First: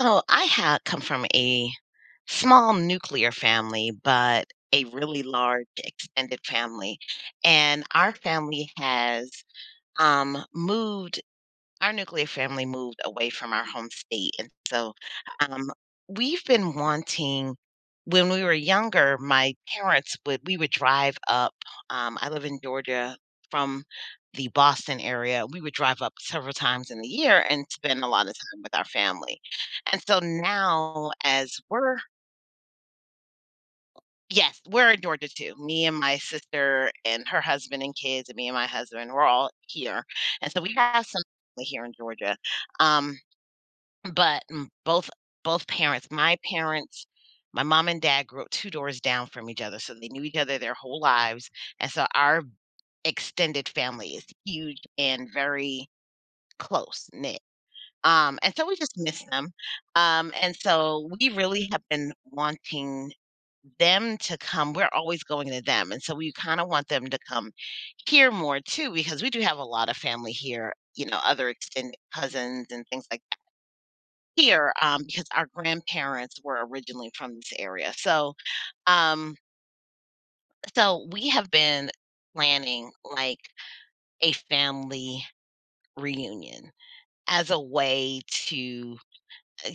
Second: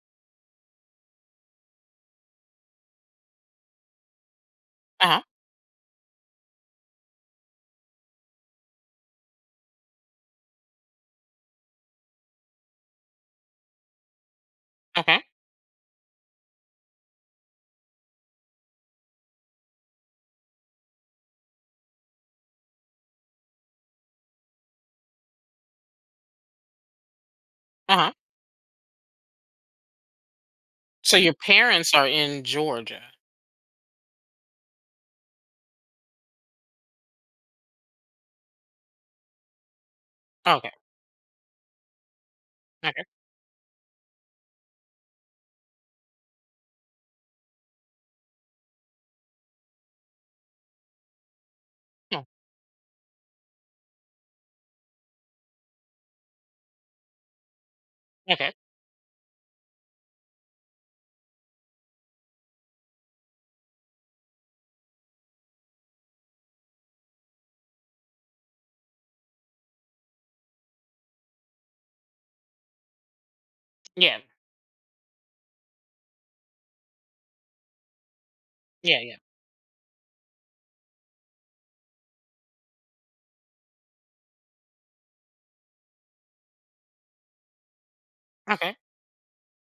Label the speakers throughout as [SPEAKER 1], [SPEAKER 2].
[SPEAKER 1] So I ha come from a small nuclear family, but a
[SPEAKER 2] Uh-huh.
[SPEAKER 1] really large extended family, and um, moved our nuclear family moved away from our home state, and so,
[SPEAKER 2] Okay.
[SPEAKER 1] um, we've been wanting when we were younger, my parents would we would drive up. I live in Georgia, from the Boston area. We would drive up several times in the year and spend a
[SPEAKER 2] Uh-huh.
[SPEAKER 1] lot of time with our family, and so now
[SPEAKER 2] So your
[SPEAKER 1] as
[SPEAKER 2] parents
[SPEAKER 1] we're
[SPEAKER 2] are in Georgia.
[SPEAKER 1] yes, we're in Georgia too. Me and my sister and her husband and kids and me and my husband, we're all here, and so
[SPEAKER 2] Okay.
[SPEAKER 1] we have some family here in Georgia,
[SPEAKER 2] Okay.
[SPEAKER 1] um but, both parents my mom and dad grew up 2 doors down from each other, so they knew each other their whole lives, and so
[SPEAKER 2] Oh,
[SPEAKER 1] our extended family is huge and very close-knit.
[SPEAKER 2] okay.
[SPEAKER 1] And so we just miss them. And so we really have been wanting them to come we're always going to them, and so we kinda want them to come here more too, because we do have a lot of family here, you know, other extended cousins and things like
[SPEAKER 2] Yeah.
[SPEAKER 1] here, because our grandparents were originally from this area. So,
[SPEAKER 2] Yeah. Yeah.
[SPEAKER 1] um, so we have been planning like a family reunion as a way
[SPEAKER 2] Okay.
[SPEAKER 1] to uh,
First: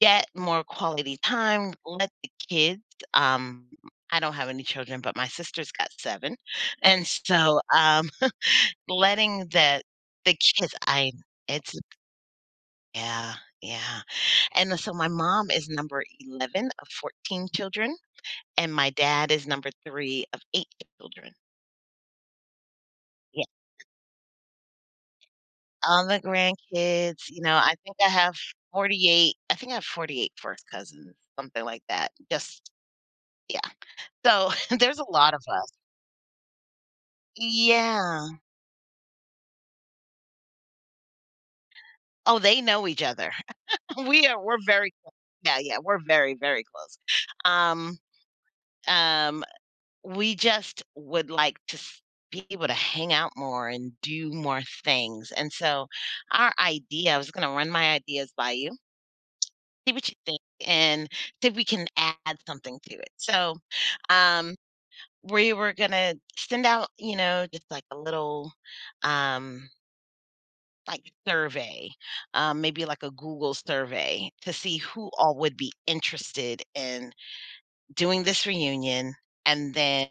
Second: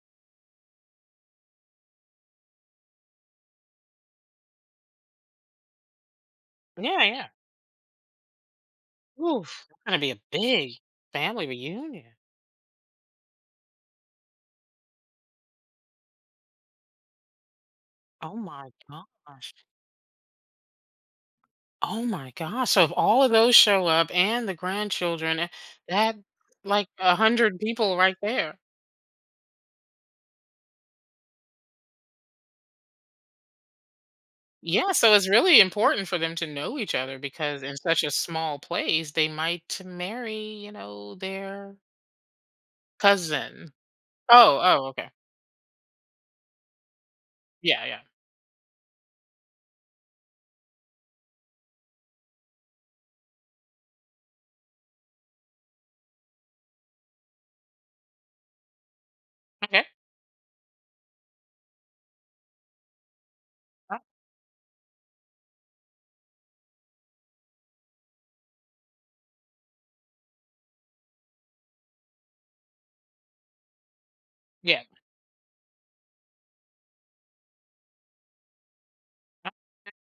[SPEAKER 1] get more quality time, let the kids. um, I don't have any children, but my sister's got seven.
[SPEAKER 2] Yeah.
[SPEAKER 1] And
[SPEAKER 2] Yeah.
[SPEAKER 1] so, letting
[SPEAKER 2] Oof.
[SPEAKER 1] the
[SPEAKER 2] It's gonna be a
[SPEAKER 1] the
[SPEAKER 2] big
[SPEAKER 1] kids,
[SPEAKER 2] family
[SPEAKER 1] it's,
[SPEAKER 2] reunion.
[SPEAKER 1] yeah, yeah. And so my mom is number 11 of 14 children.
[SPEAKER 2] Oh my
[SPEAKER 1] And my dad is
[SPEAKER 2] gosh.
[SPEAKER 1] number 3 of 8 children.
[SPEAKER 2] Oh my gosh. So if all of
[SPEAKER 1] Yeah,
[SPEAKER 2] those show up and the grandchildren, eh,
[SPEAKER 1] all
[SPEAKER 2] that
[SPEAKER 1] the
[SPEAKER 2] like a
[SPEAKER 1] grandkids, you know,
[SPEAKER 2] hundred
[SPEAKER 1] I
[SPEAKER 2] people
[SPEAKER 1] think I
[SPEAKER 2] right
[SPEAKER 1] have
[SPEAKER 2] there.
[SPEAKER 1] 48 first cousins, something like that, just yeah. So,
[SPEAKER 2] Yeah.
[SPEAKER 1] there's a
[SPEAKER 2] So it's
[SPEAKER 1] lot of
[SPEAKER 2] really
[SPEAKER 1] us.
[SPEAKER 2] important for them to know each other because in such a
[SPEAKER 1] Yeah.
[SPEAKER 2] small place, they might marry, you know, their
[SPEAKER 1] Oh, they know each other.
[SPEAKER 2] cousin.
[SPEAKER 1] We are
[SPEAKER 2] Oh.
[SPEAKER 1] we're
[SPEAKER 2] Oh.
[SPEAKER 1] very
[SPEAKER 2] Okay.
[SPEAKER 1] close. Yeah, yeah, we're very, very close.
[SPEAKER 2] Yeah. Yeah.
[SPEAKER 1] Um, um, we just would like to s be able to hang out more and do more things, and so our idea I was gonna run my ideas by you,
[SPEAKER 2] Okay.
[SPEAKER 1] see what you think and see if we can add something to it. So,
[SPEAKER 2] Uh,
[SPEAKER 1] um, we were gonna send out, just like a little, um, like survey, maybe like a Google survey to see
[SPEAKER 2] yeah.
[SPEAKER 1] who all would be interested in doing this reunion,
[SPEAKER 2] Uh,
[SPEAKER 1] and then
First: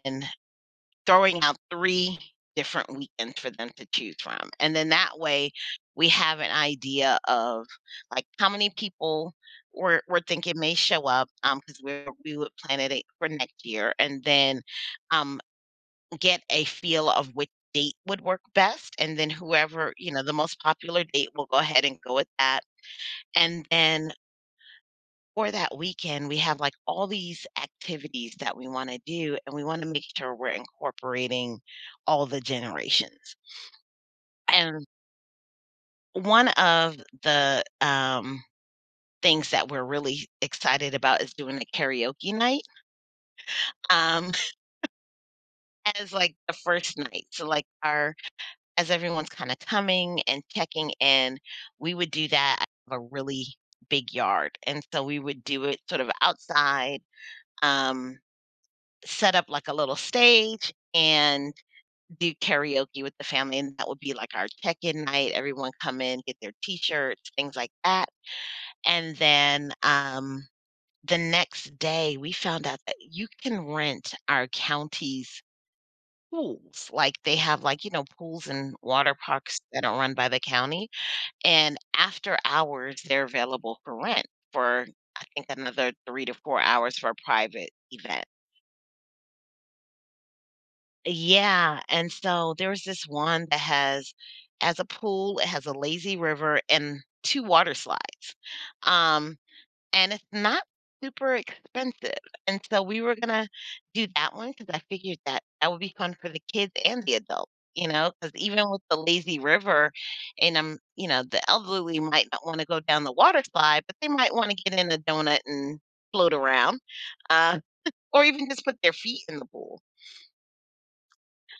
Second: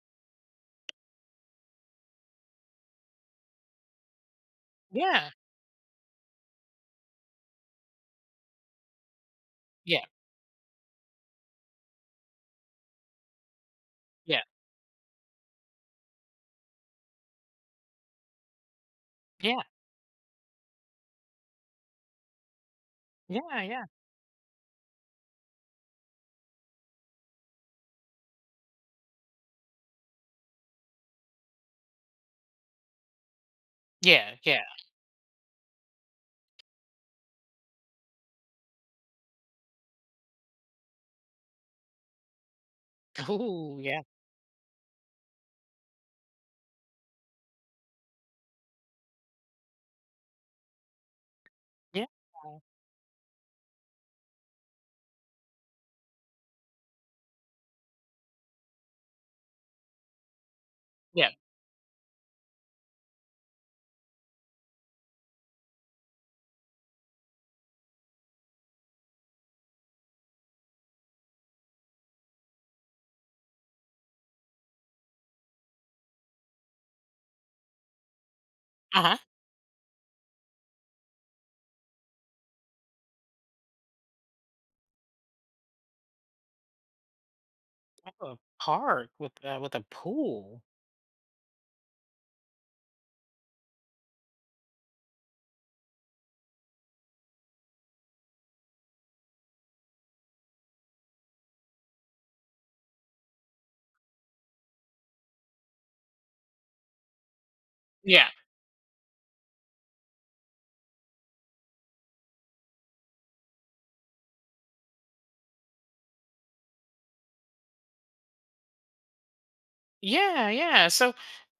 [SPEAKER 1] throwing out 3 different weekends for them to choose from, and then that
[SPEAKER 2] yeah.
[SPEAKER 1] way, we have an idea of, like, how many people we're
[SPEAKER 2] Yeah.
[SPEAKER 1] we're thinking may show up, because 'cause we would plan it for next year, and then, um, get a feel of which date would work best, and then
[SPEAKER 2] Yeah.
[SPEAKER 1] the most popular date, we'll go ahead and go with that,
[SPEAKER 2] Yeah. Yeah.
[SPEAKER 1] and
[SPEAKER 2] Yeah.
[SPEAKER 1] then for that weekend, we have like all these activities that we want to do, and we want to make sure we're incorporating all the generations.
[SPEAKER 2] Yeah. Yeah.
[SPEAKER 1] And one of the things that we're really excited about is doing a karaoke night,
[SPEAKER 2] Ooh. Yeah.
[SPEAKER 1] um, as like the first night. So, like, our as everyone's kind of coming and checking in, we
[SPEAKER 2] Yeah.
[SPEAKER 1] would do that. I have a really big yard, and so we would do it sort of outside. Um, Set up like a little stage
[SPEAKER 2] Yeah.
[SPEAKER 1] and do karaoke with the family, and that would be like our check-in night. Everyone come in, get their T-shirts, things like that. And then, the next day, we found out that you can rent our county's pools. Like, they have, like, you know, pools and
[SPEAKER 2] Uh
[SPEAKER 1] water
[SPEAKER 2] huh.
[SPEAKER 1] parks that are run by the county, and after hours, they're available for rent for, I think, another 3 to 4 hours for a private event.
[SPEAKER 2] A park with a pool.
[SPEAKER 1] Yeah, and so there's this one that has as a pool, it has a lazy river and 2 water slides. Um, and it's not super expensive, and so we were gonna do that one because I figured that that would be fun for the kids and the adults, you know,
[SPEAKER 2] Yeah.
[SPEAKER 1] because even with the lazy river and, the elderly might not wanna go down the water slide, but they might wanna get in a donut and float around, uh, or even just put their feet in the pool.
[SPEAKER 2] Yeah. Yeah. So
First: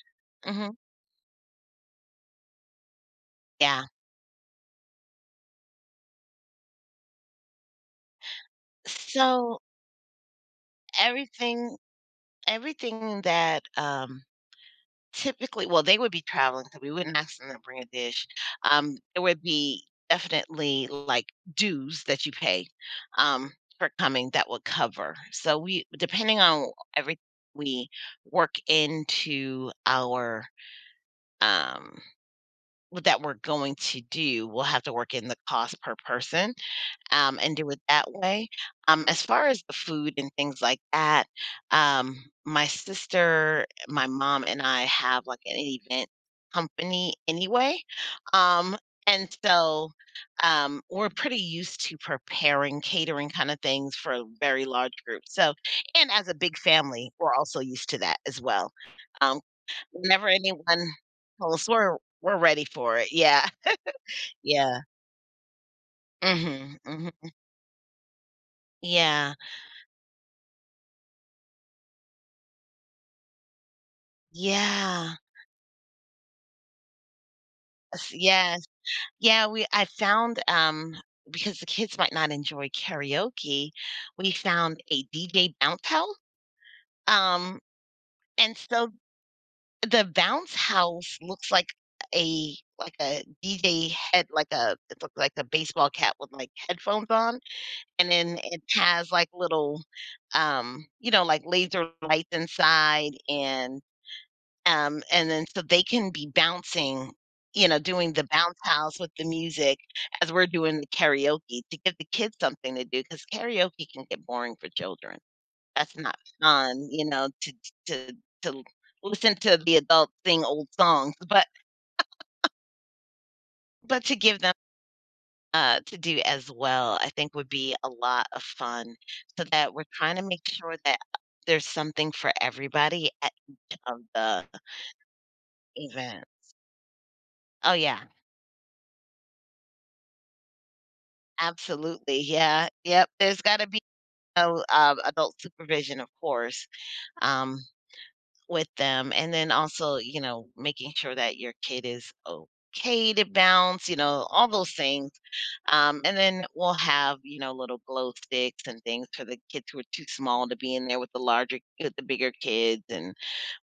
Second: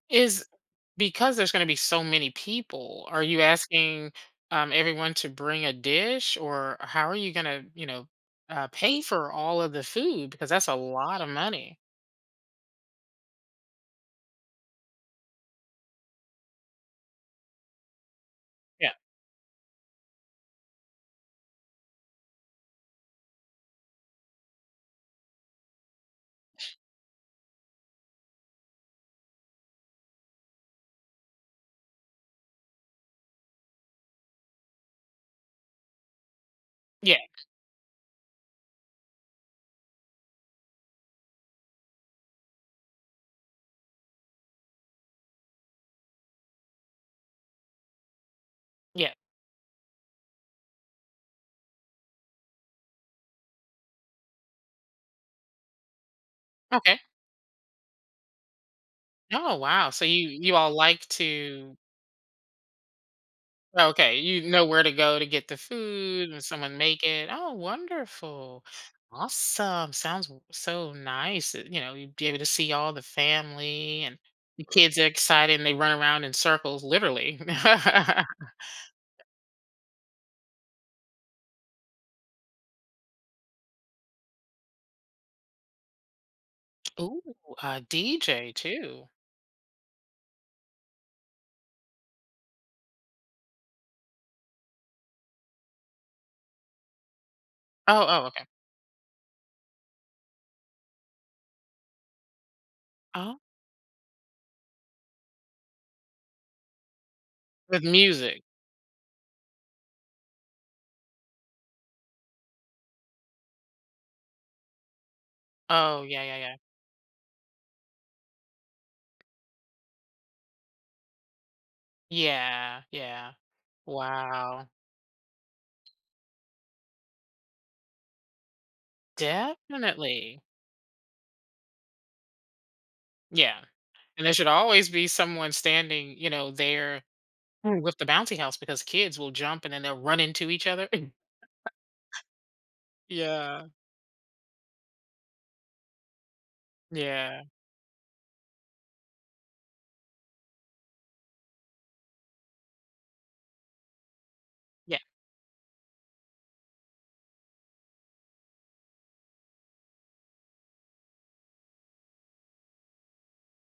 [SPEAKER 2] is
[SPEAKER 1] Mhm.
[SPEAKER 2] because there's going to be so many people. Are you
[SPEAKER 1] Yeah.
[SPEAKER 2] asking everyone to bring a dish, or how are you going to pay for
[SPEAKER 1] So
[SPEAKER 2] all of the food? Because that's a lot of
[SPEAKER 1] everything
[SPEAKER 2] money.
[SPEAKER 1] everything that, typically well, they would be traveling, so we wouldn't ask them to bring a dish.
[SPEAKER 2] Yeah.
[SPEAKER 1] There would be definitely, like, dues that you pay, um, for coming that would cover. So we depending on every we work into our, um, w that we're going to do, we'll have to work in the cost per person,
[SPEAKER 2] Yeah.
[SPEAKER 1] and do it that way. As far as the food and things like that, um, my sister, my mom, and I have like an event company anyway. Um,
[SPEAKER 2] Yeah.
[SPEAKER 1] and so we're pretty used to preparing catering kind of things for a very large group. So, and as a big
[SPEAKER 2] Okay.
[SPEAKER 1] family, we're also used to that as well. Um,
[SPEAKER 2] Oh wow. So you
[SPEAKER 1] Whenever
[SPEAKER 2] you all
[SPEAKER 1] anyone
[SPEAKER 2] like
[SPEAKER 1] calls,
[SPEAKER 2] to.
[SPEAKER 1] we're ready for it. Yeah.
[SPEAKER 2] Oh, okay, you know
[SPEAKER 1] Yeah.
[SPEAKER 2] where to go to get the food and someone
[SPEAKER 1] Hmm,
[SPEAKER 2] make
[SPEAKER 1] hmm.
[SPEAKER 2] it. Oh, wonderful.
[SPEAKER 1] Yeah.
[SPEAKER 2] Awesome. Sounds so nice. That, you know, you'd be able to see all the family and the kids are
[SPEAKER 1] Yeah.
[SPEAKER 2] excited and they run around in circles, literally.
[SPEAKER 1] S yes. Yeah, because the kids might not enjoy karaoke, we found a DJ bounce house.
[SPEAKER 2] Ooh,
[SPEAKER 1] um,
[SPEAKER 2] a DJ
[SPEAKER 1] and so
[SPEAKER 2] too.
[SPEAKER 1] the bounce house looks like a DJ head, like a it looks like a baseball cap with, like, headphones on,
[SPEAKER 2] Oh,
[SPEAKER 1] and
[SPEAKER 2] oh,
[SPEAKER 1] then
[SPEAKER 2] okay.
[SPEAKER 1] it has, like, little, like, laser lights inside.
[SPEAKER 2] Oh,
[SPEAKER 1] And And then so they can be bouncing,
[SPEAKER 2] with
[SPEAKER 1] doing the
[SPEAKER 2] music.
[SPEAKER 1] bounce house with the music as we're doing the karaoke, to give the kids something to do, because karaoke can get boring for children. That's
[SPEAKER 2] Oh,
[SPEAKER 1] not
[SPEAKER 2] yeah, yeah, yeah.
[SPEAKER 1] fun, you know, to to listen to the adults sing old songs, but
[SPEAKER 2] Yeah, yeah.
[SPEAKER 1] to give them
[SPEAKER 2] Wow.
[SPEAKER 1] to do as well, I think would be a lot of fun. So that we're trying to
[SPEAKER 2] Definitely.
[SPEAKER 1] make sure that there's something for everybody at
[SPEAKER 2] Yeah.
[SPEAKER 1] of
[SPEAKER 2] And there
[SPEAKER 1] the
[SPEAKER 2] should always be someone standing,
[SPEAKER 1] event.
[SPEAKER 2] you know, there.
[SPEAKER 1] Oh
[SPEAKER 2] Mm, with
[SPEAKER 1] yeah,
[SPEAKER 2] the bouncy house because kids will jump and then they'll run into each other.
[SPEAKER 1] absolutely, yeah, yep, there's
[SPEAKER 2] Yeah,
[SPEAKER 1] gotta be, no, adult supervision, of course,
[SPEAKER 2] yeah,
[SPEAKER 1] um, with them, and then also, you know, making sure that your kid is okay to bounce, you know, all those
[SPEAKER 2] yeah,
[SPEAKER 1] things, and then we'll have, little glow sticks and things for the kids who are too small to be in there with the larger with the bigger kids, and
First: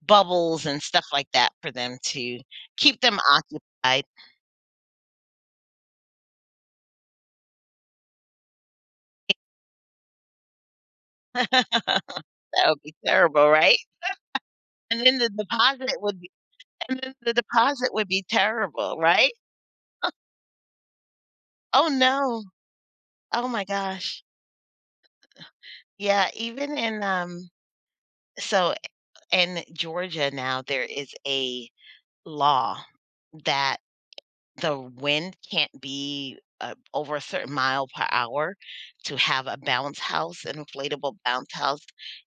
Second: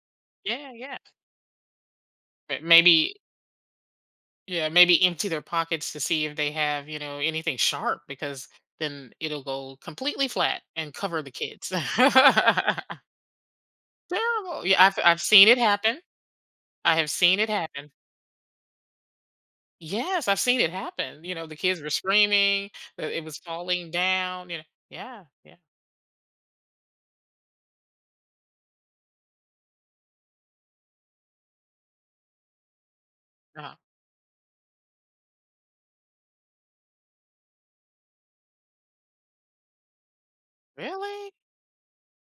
[SPEAKER 1] bubbles
[SPEAKER 2] yeah,
[SPEAKER 1] and
[SPEAKER 2] yeah.
[SPEAKER 1] stuff like that for them to
[SPEAKER 2] But
[SPEAKER 1] keep
[SPEAKER 2] maybe,
[SPEAKER 1] them occupied.
[SPEAKER 2] yeah, maybe empty their pockets to see if they have, you know, anything sharp because then it'll go completely flat and cover the kids.
[SPEAKER 1] That would be terrible, right?
[SPEAKER 2] Terrible. Yeah, I've
[SPEAKER 1] And then
[SPEAKER 2] I've
[SPEAKER 1] the
[SPEAKER 2] seen it
[SPEAKER 1] deposit
[SPEAKER 2] happen.
[SPEAKER 1] would
[SPEAKER 2] I
[SPEAKER 1] And
[SPEAKER 2] have
[SPEAKER 1] then the
[SPEAKER 2] seen it happen.
[SPEAKER 1] deposit would be terrible, right?
[SPEAKER 2] Yes, I've seen it happen. You know, the kids
[SPEAKER 1] Oh,
[SPEAKER 2] were
[SPEAKER 1] no.
[SPEAKER 2] screaming that it was
[SPEAKER 1] Oh my
[SPEAKER 2] falling
[SPEAKER 1] gosh.
[SPEAKER 2] down. You know, yeah, yeah.
[SPEAKER 1] Yeah, so in Georgia now, there is a law
[SPEAKER 2] uh
[SPEAKER 1] that the wind can't be, over a certain mile per hour, to have a bounce house, an inflatable
[SPEAKER 2] Really?
[SPEAKER 1] bounce house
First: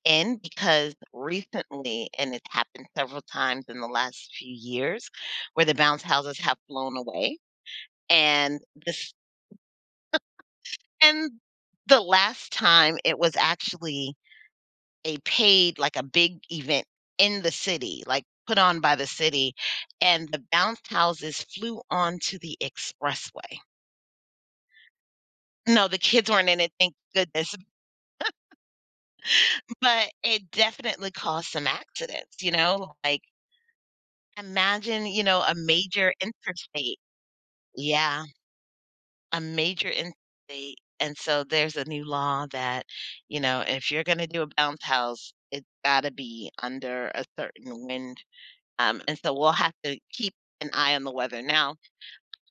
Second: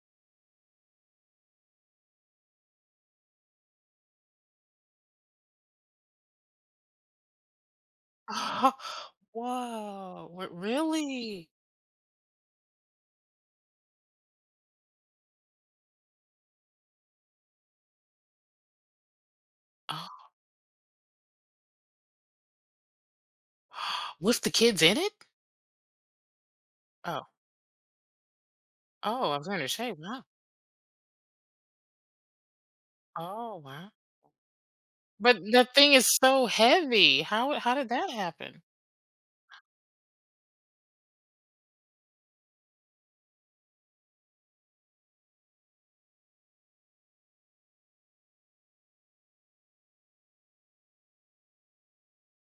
[SPEAKER 1] in, because recently, and it's happened several times in the last few years, where the bounce houses have flown away, and
[SPEAKER 2] Oh,
[SPEAKER 1] the
[SPEAKER 2] whoa, w
[SPEAKER 1] and
[SPEAKER 2] really?
[SPEAKER 1] the last time it was actually a paid like a big event in the city, like, put on by the city,
[SPEAKER 2] Oh,
[SPEAKER 1] and the bounce houses flew onto the expressway.
[SPEAKER 2] with the kids in it?
[SPEAKER 1] No, the kids weren't in it, thank
[SPEAKER 2] Oh,
[SPEAKER 1] goodness.
[SPEAKER 2] oh, I was gonna say,
[SPEAKER 1] But
[SPEAKER 2] wow.
[SPEAKER 1] it definitely caused some accidents, you know? Like,
[SPEAKER 2] Oh, wow.
[SPEAKER 1] imagine, you
[SPEAKER 2] But
[SPEAKER 1] know, a
[SPEAKER 2] that thing is
[SPEAKER 1] major
[SPEAKER 2] so
[SPEAKER 1] interstate.
[SPEAKER 2] heavy. How did that
[SPEAKER 1] Yeah.
[SPEAKER 2] happen?
[SPEAKER 1] A major in state, and so there's a new law that, if you're gonna do a bounce house, it's gotta be under a certain wind, and so we'll have to keep an eye on the weather. Now,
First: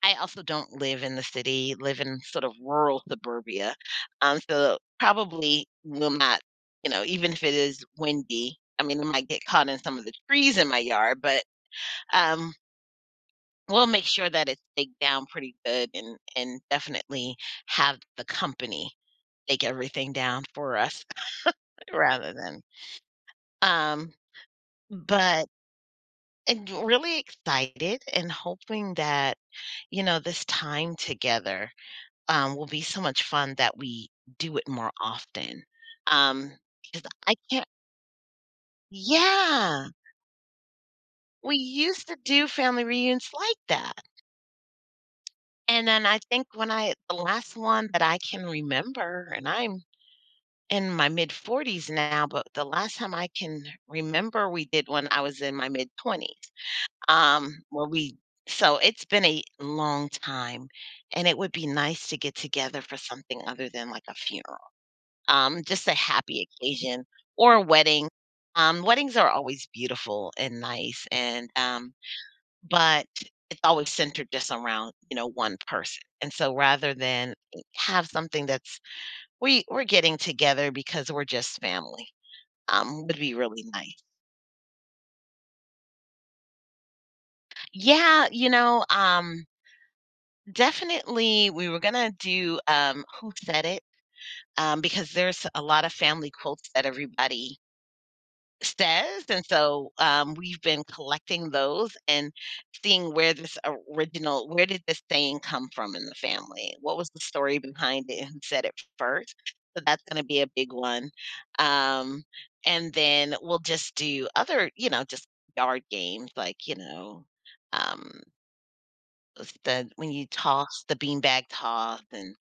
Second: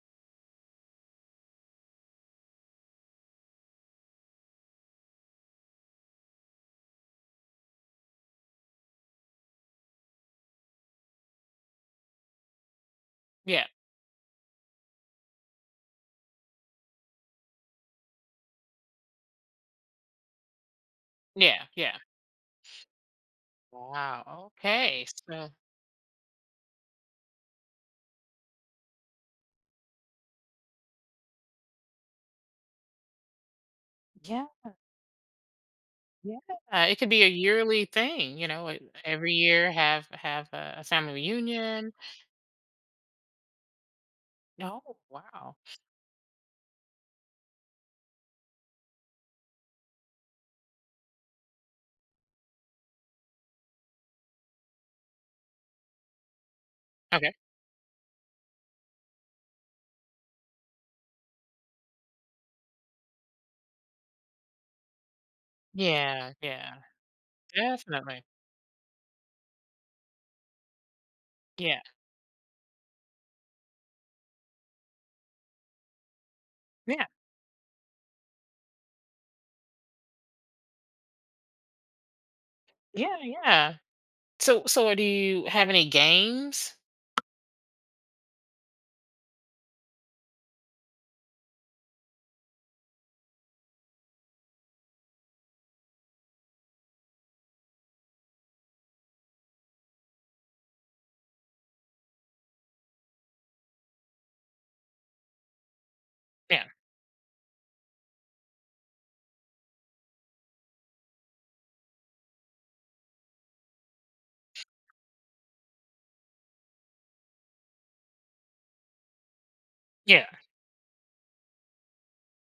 [SPEAKER 1] I also don't live in the city, live in sort of rural suburbia, so probably will not, even if it is windy, I mean, I might get caught in some of the trees in my yard, but, um,
[SPEAKER 2] Yeah,
[SPEAKER 1] we'll make sure that it's taken down pretty good, and definitely have the company take everything down for us,
[SPEAKER 2] yeah, yeah.
[SPEAKER 1] rather than, um,
[SPEAKER 2] Wow, okay,
[SPEAKER 1] but
[SPEAKER 2] so
[SPEAKER 1] and really excited and hoping that, this time together, will be so much fun that we
[SPEAKER 2] yeah,
[SPEAKER 1] do it more often.
[SPEAKER 2] yeah.
[SPEAKER 1] um
[SPEAKER 2] It could
[SPEAKER 1] Because
[SPEAKER 2] be a
[SPEAKER 1] I can't.
[SPEAKER 2] yearly thing, you know, e every year
[SPEAKER 1] Yeah,
[SPEAKER 2] have a family
[SPEAKER 1] we
[SPEAKER 2] reunion.
[SPEAKER 1] used to do family reunions like that,
[SPEAKER 2] Oh, wow.
[SPEAKER 1] and then I think when I the last one that I can remember, and I'm in my mid 40s now, but the last time I can remember we did one, I was in my mid 20s.
[SPEAKER 2] Okay.
[SPEAKER 1] Well, we so it's been a long time, and it would be nice to get together for something other than like a funeral, just a
[SPEAKER 2] Yeah,
[SPEAKER 1] happy
[SPEAKER 2] yeah,
[SPEAKER 1] occasion or a wedding.
[SPEAKER 2] definitely.
[SPEAKER 1] Weddings are always beautiful and nice, and
[SPEAKER 2] Yeah,
[SPEAKER 1] but it's always centered just around, you know, one person. And so rather
[SPEAKER 2] yeah,
[SPEAKER 1] than have something that's we're getting together because we're just family,
[SPEAKER 2] yeah,
[SPEAKER 1] would be really
[SPEAKER 2] yeah.
[SPEAKER 1] nice.
[SPEAKER 2] So do you have any games?
[SPEAKER 1] Yeah, definitely we were gonna do, who said it, because there's a lot of family quotes that everybody says. And so we've been collecting those and seeing where did this saying come from in the
[SPEAKER 2] Yeah.
[SPEAKER 1] family? What was the story behind it, and who said it first? So that's going to be a big one. Um, and then we'll just do other, you know, just yard games like, um, what's the when
[SPEAKER 2] Yeah.
[SPEAKER 1] you toss the beanbag toss and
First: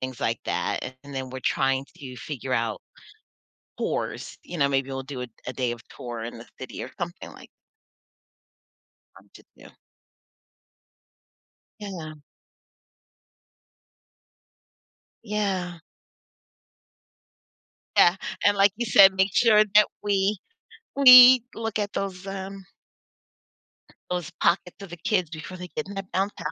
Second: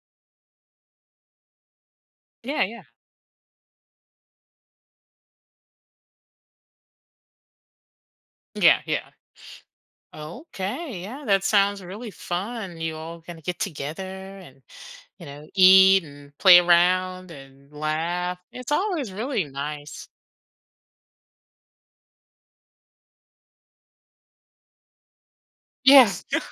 [SPEAKER 1] things like that. And then we're trying to figure
[SPEAKER 2] Yeah, yeah.
[SPEAKER 1] out tours, you know, maybe we'll do a day of tour in the city or something like
[SPEAKER 2] Yeah, yeah.
[SPEAKER 1] fun to do.
[SPEAKER 2] Okay, yeah, that sounds really
[SPEAKER 1] Yeah,
[SPEAKER 2] fun. You all gonna get together and, you know,
[SPEAKER 1] yeah,
[SPEAKER 2] eat and play around and
[SPEAKER 1] yeah,
[SPEAKER 2] laugh.
[SPEAKER 1] and
[SPEAKER 2] It's
[SPEAKER 1] like you
[SPEAKER 2] always
[SPEAKER 1] said, make
[SPEAKER 2] really
[SPEAKER 1] sure that
[SPEAKER 2] nice.
[SPEAKER 1] we look at those pockets of the kids before they get in that
[SPEAKER 2] Yeah.
[SPEAKER 1] bounce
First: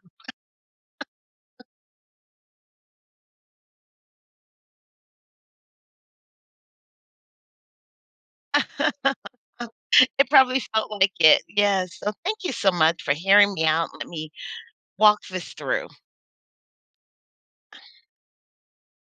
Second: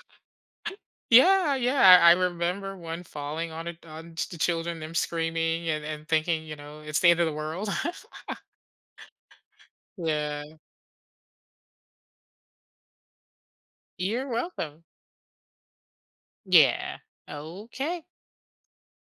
[SPEAKER 2] Yeah, yeah, I remember one falling on the children, them screaming and thinking, you know, it's the end of the world.
[SPEAKER 1] house. It
[SPEAKER 2] Yeah.
[SPEAKER 1] probably felt like it, yeah, so thank you so much for hearing me out, let
[SPEAKER 2] You're
[SPEAKER 1] me
[SPEAKER 2] welcome.
[SPEAKER 1] walk this through.
[SPEAKER 2] Yeah. Okay.